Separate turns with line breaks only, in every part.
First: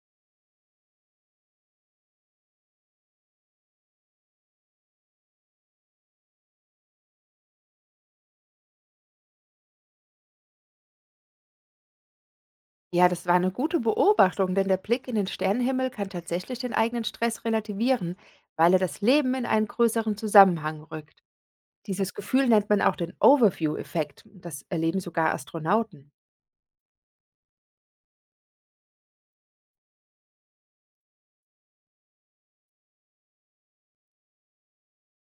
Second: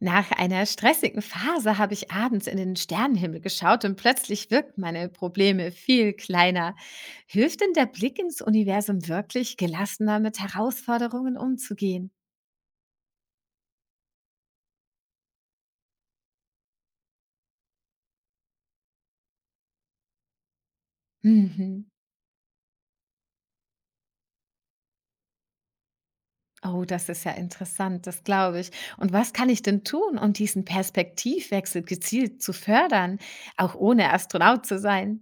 Nach einer stressigen Phase habe ich abends in den Sternenhimmel geschaut und plötzlich wirken meine Probleme viel kleiner. Hilft denn der Blick ins Universum wirklich, gelassener mit Herausforderungen umzugehen?
Ja, das war eine gute Beobachtung, denn der Blick in den Sternenhimmel kann tatsächlich den eigenen Stress relativieren, weil er das Leben in einen größeren Zusammenhang rückt.
Mhm.
Dieses Gefühl nennt man auch den Overview-Effekt. Das erleben sogar Astronauten.
Oh, das ist ja interessant, das glaube ich. Und was kann ich denn tun, um diesen Perspektivwechsel gezielt zu fördern, auch ohne Astronaut zu sein?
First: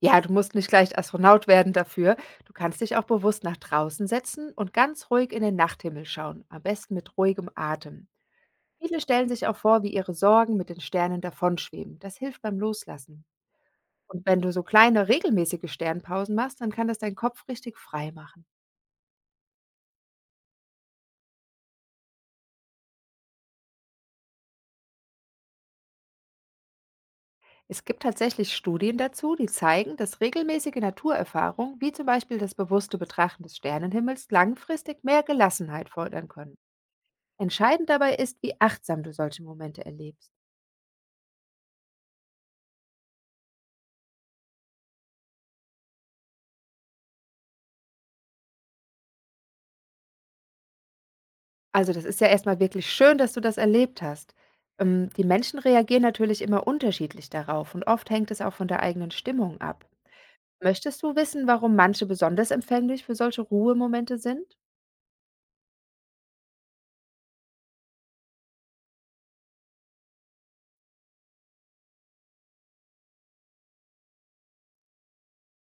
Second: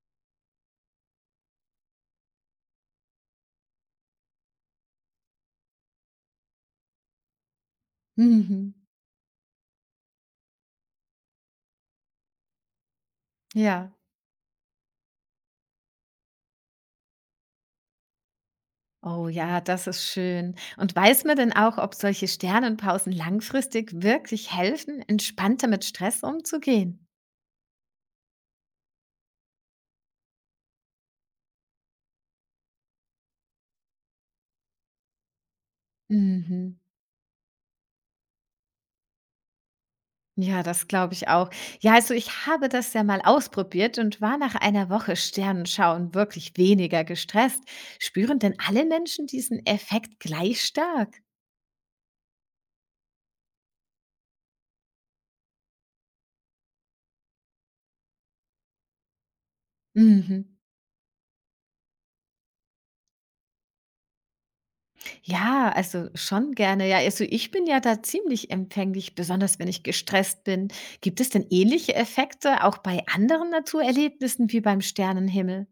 Ja, du musst nicht gleich Astronaut werden dafür. Du kannst dich auch bewusst nach draußen setzen und ganz ruhig in den Nachthimmel schauen, am besten mit ruhigem Atem.
Mhm.
Viele stellen sich auch vor, wie ihre Sorgen mit den Sternen davonschweben. Das hilft beim Loslassen.
Ja.
Und wenn du so kleine regelmäßige Sternpausen machst, dann kann das deinen Kopf richtig frei machen.
Oh ja, das ist schön. Und weiß man denn auch, ob solche Sternenpausen langfristig wirklich helfen, entspannter mit Stress umzugehen?
Es gibt tatsächlich Studien dazu, die zeigen, dass regelmäßige Naturerfahrungen, wie zum Beispiel das bewusste Betrachten des Sternenhimmels, langfristig mehr Gelassenheit fördern können.
Mhm.
Entscheidend dabei ist, wie achtsam du solche Momente erlebst.
Ja, das glaube ich auch. Ja, also ich habe das ja mal ausprobiert und war nach einer Woche Sternenschauen wirklich weniger gestresst. Spüren denn alle Menschen diesen Effekt gleich stark?
Also das ist ja erstmal wirklich schön, dass du das erlebt hast. Die Menschen reagieren natürlich immer unterschiedlich darauf und oft hängt es auch von der eigenen Stimmung ab.
Mhm.
Möchtest du wissen, warum manche besonders empfänglich für solche Ruhemomente sind?
Ja, also schon gerne. Ja, also ich bin ja da ziemlich empfänglich, besonders wenn ich gestresst bin. Gibt es denn ähnliche Effekte auch bei anderen Naturerlebnissen wie beim Sternenhimmel?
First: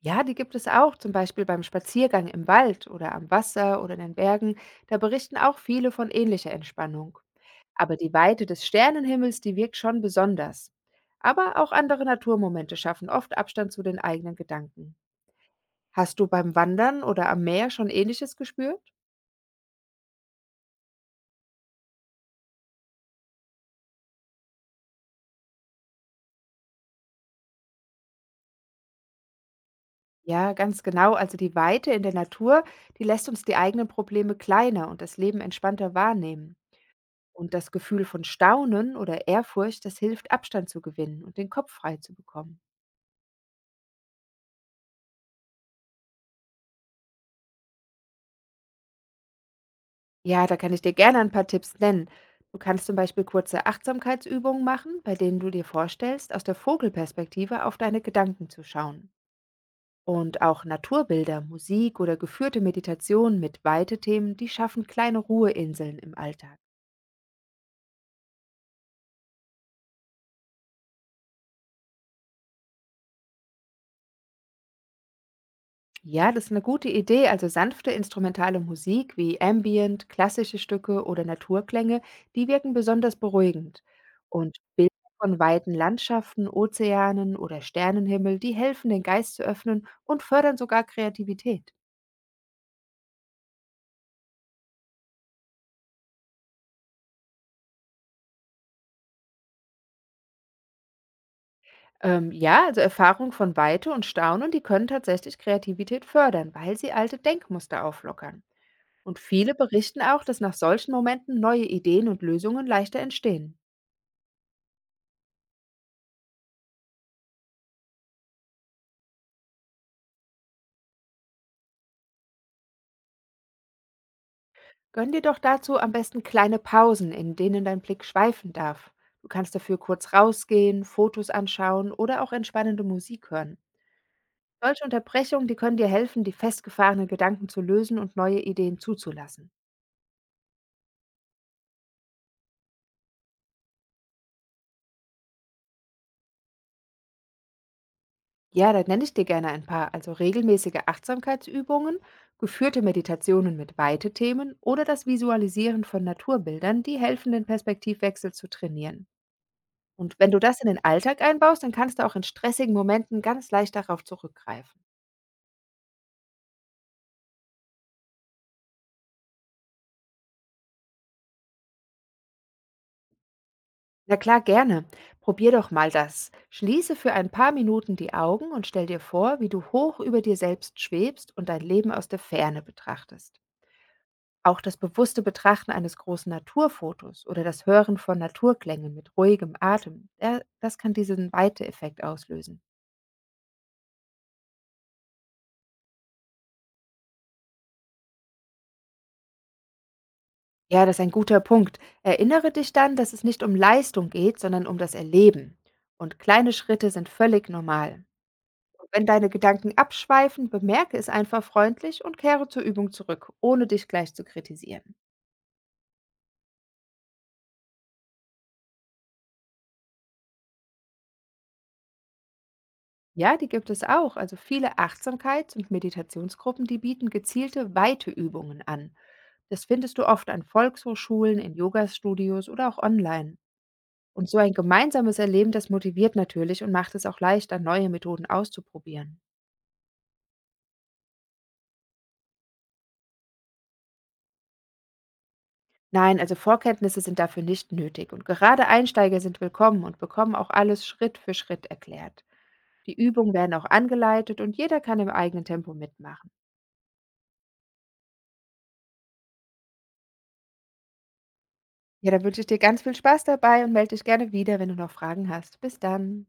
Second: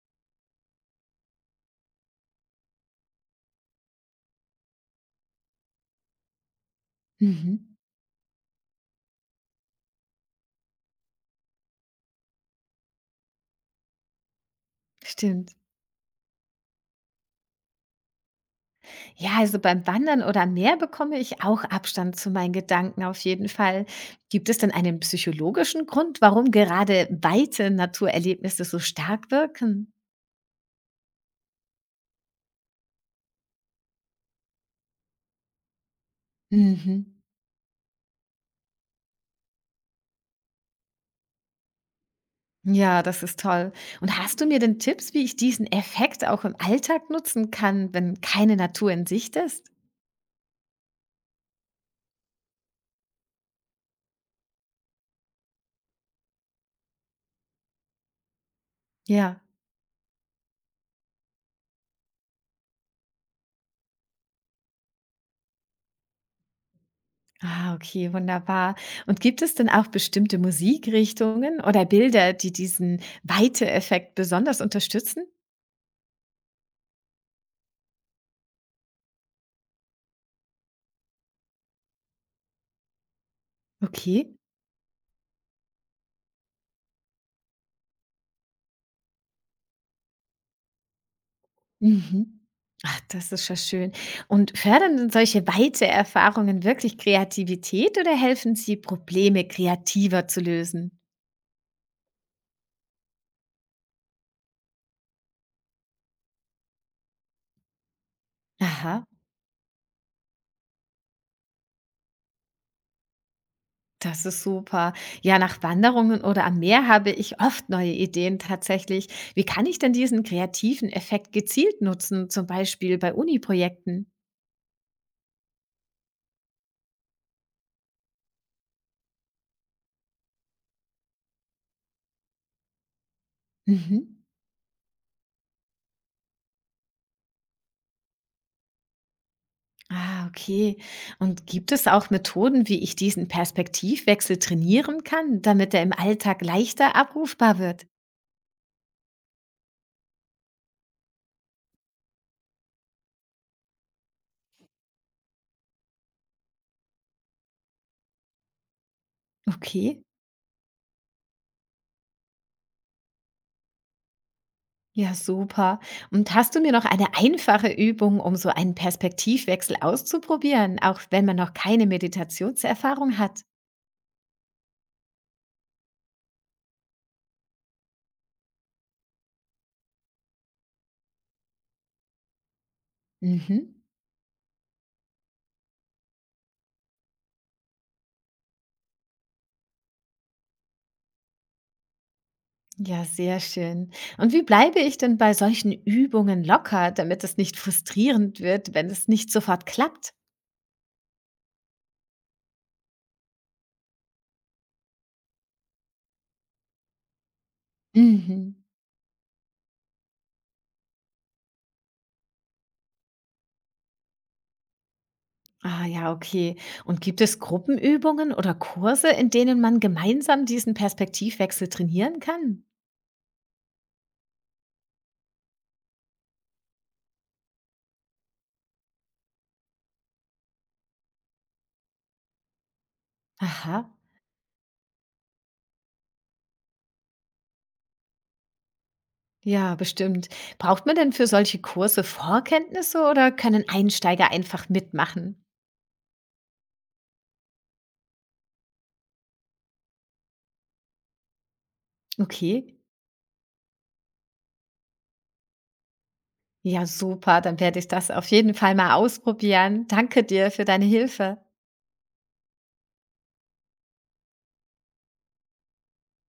Ja, die gibt es auch, zum Beispiel beim Spaziergang im Wald oder am Wasser oder in den Bergen. Da berichten auch viele von ähnlicher Entspannung.
Mhm.
Aber die Weite des Sternenhimmels, die wirkt schon besonders. Aber auch andere Naturmomente schaffen oft Abstand zu den eigenen Gedanken.
Stimmt.
Hast du beim Wandern oder am Meer schon Ähnliches gespürt?
Ja, also beim Wandern oder am Meer bekomme ich auch Abstand zu meinen Gedanken auf jeden Fall. Gibt es denn einen psychologischen Grund, warum gerade weite Naturerlebnisse so stark wirken?
Ja, ganz genau. Also die Weite in der Natur, die lässt uns die eigenen Probleme kleiner und das Leben entspannter wahrnehmen.
Mhm.
Und das Gefühl von Staunen oder Ehrfurcht, das hilft, Abstand zu gewinnen und den Kopf frei zu bekommen.
Ja, das ist toll. Und hast du mir denn Tipps, wie ich diesen Effekt auch im Alltag nutzen kann, wenn keine Natur in Sicht ist?
Ja, da kann ich dir gerne ein paar Tipps nennen. Du kannst zum Beispiel kurze Achtsamkeitsübungen machen, bei denen du dir vorstellst, aus der Vogelperspektive auf deine Gedanken zu schauen.
Ja.
Und auch Naturbilder, Musik oder geführte Meditationen mit Weite-Themen, die schaffen kleine Ruheinseln im Alltag.
Ah, okay, wunderbar. Und gibt es denn auch bestimmte Musikrichtungen oder Bilder, die diesen Weite-Effekt besonders unterstützen?
Ja, das ist eine gute Idee. Also sanfte instrumentale Musik wie Ambient, klassische Stücke oder Naturklänge, die wirken besonders beruhigend.
Okay.
Und Bilder von weiten Landschaften, Ozeanen oder Sternenhimmel, die helfen, den Geist zu öffnen und fördern sogar Kreativität.
Mhm. Ach, das ist ja schön. Und fördern denn solche weite Erfahrungen wirklich Kreativität oder helfen sie, Probleme kreativer zu lösen?
Ja, also Erfahrung von Weite und Staunen, die können tatsächlich Kreativität fördern, weil sie alte Denkmuster auflockern.
Aha.
Und viele berichten auch, dass nach solchen Momenten neue Ideen und Lösungen leichter entstehen.
Das ist super. Ja, nach Wanderungen oder am Meer habe ich oft neue Ideen tatsächlich. Wie kann ich denn diesen kreativen Effekt gezielt nutzen, zum Beispiel bei Uni-Projekten?
Gönn dir doch dazu am besten kleine Pausen, in denen dein Blick schweifen darf. Du kannst dafür kurz rausgehen, Fotos anschauen oder auch entspannende Musik hören.
Mhm.
Solche Unterbrechungen, die können dir helfen, die festgefahrenen Gedanken zu lösen und neue Ideen zuzulassen.
Ah, okay. Und gibt es auch Methoden, wie ich diesen Perspektivwechsel trainieren kann, damit er im Alltag leichter abrufbar wird?
Ja, da nenne ich dir gerne ein paar, also regelmäßige Achtsamkeitsübungen, geführte Meditationen mit Weite-Themen oder das Visualisieren von Naturbildern, die helfen, den Perspektivwechsel zu trainieren.
Okay.
Und wenn du das in den Alltag einbaust, dann kannst du auch in stressigen Momenten ganz leicht darauf zurückgreifen.
Ja, super. Und hast du mir noch eine einfache Übung, um so einen Perspektivwechsel auszuprobieren, auch wenn man noch keine Meditationserfahrung hat?
Na klar, gerne. Probier doch mal das. Schließe für ein paar Minuten die Augen und stell dir vor, wie du hoch über dir selbst schwebst und dein Leben aus der Ferne betrachtest.
Mhm.
Auch das bewusste Betrachten eines großen Naturfotos oder das Hören von Naturklängen mit ruhigem Atem, das kann diesen Weite-Effekt auslösen.
Ja, sehr schön. Und wie bleibe ich denn bei solchen Übungen locker, damit es nicht frustrierend wird, wenn es nicht sofort klappt?
Ja, das ist ein guter Punkt. Erinnere dich dann, dass es nicht um Leistung geht, sondern um das Erleben. Und kleine Schritte sind völlig normal.
Mhm.
Wenn deine Gedanken abschweifen, bemerke es einfach freundlich und kehre zur Übung zurück, ohne dich gleich zu kritisieren.
Ah ja, okay. Und gibt es Gruppenübungen oder Kurse, in denen man gemeinsam diesen Perspektivwechsel trainieren kann?
Ja, die gibt es auch. Also viele Achtsamkeits- und Meditationsgruppen, die bieten gezielte, weite Übungen an. Das findest du oft an Volkshochschulen, in Yogastudios oder auch online.
Aha.
Und so ein gemeinsames Erleben, das motiviert natürlich und macht es auch leichter, neue Methoden auszuprobieren.
Ja, bestimmt. Braucht man denn für solche Kurse Vorkenntnisse oder können Einsteiger einfach mitmachen?
Nein, also Vorkenntnisse sind dafür nicht nötig und gerade Einsteiger sind willkommen und bekommen auch alles Schritt für Schritt erklärt.
Okay.
Die Übungen werden auch angeleitet und jeder kann im eigenen Tempo mitmachen.
Ja, super. Dann werde ich das auf jeden Fall mal ausprobieren. Danke dir für deine Hilfe.
Ja, da wünsche ich dir ganz viel Spaß dabei und melde dich gerne wieder, wenn du noch Fragen hast. Bis dann.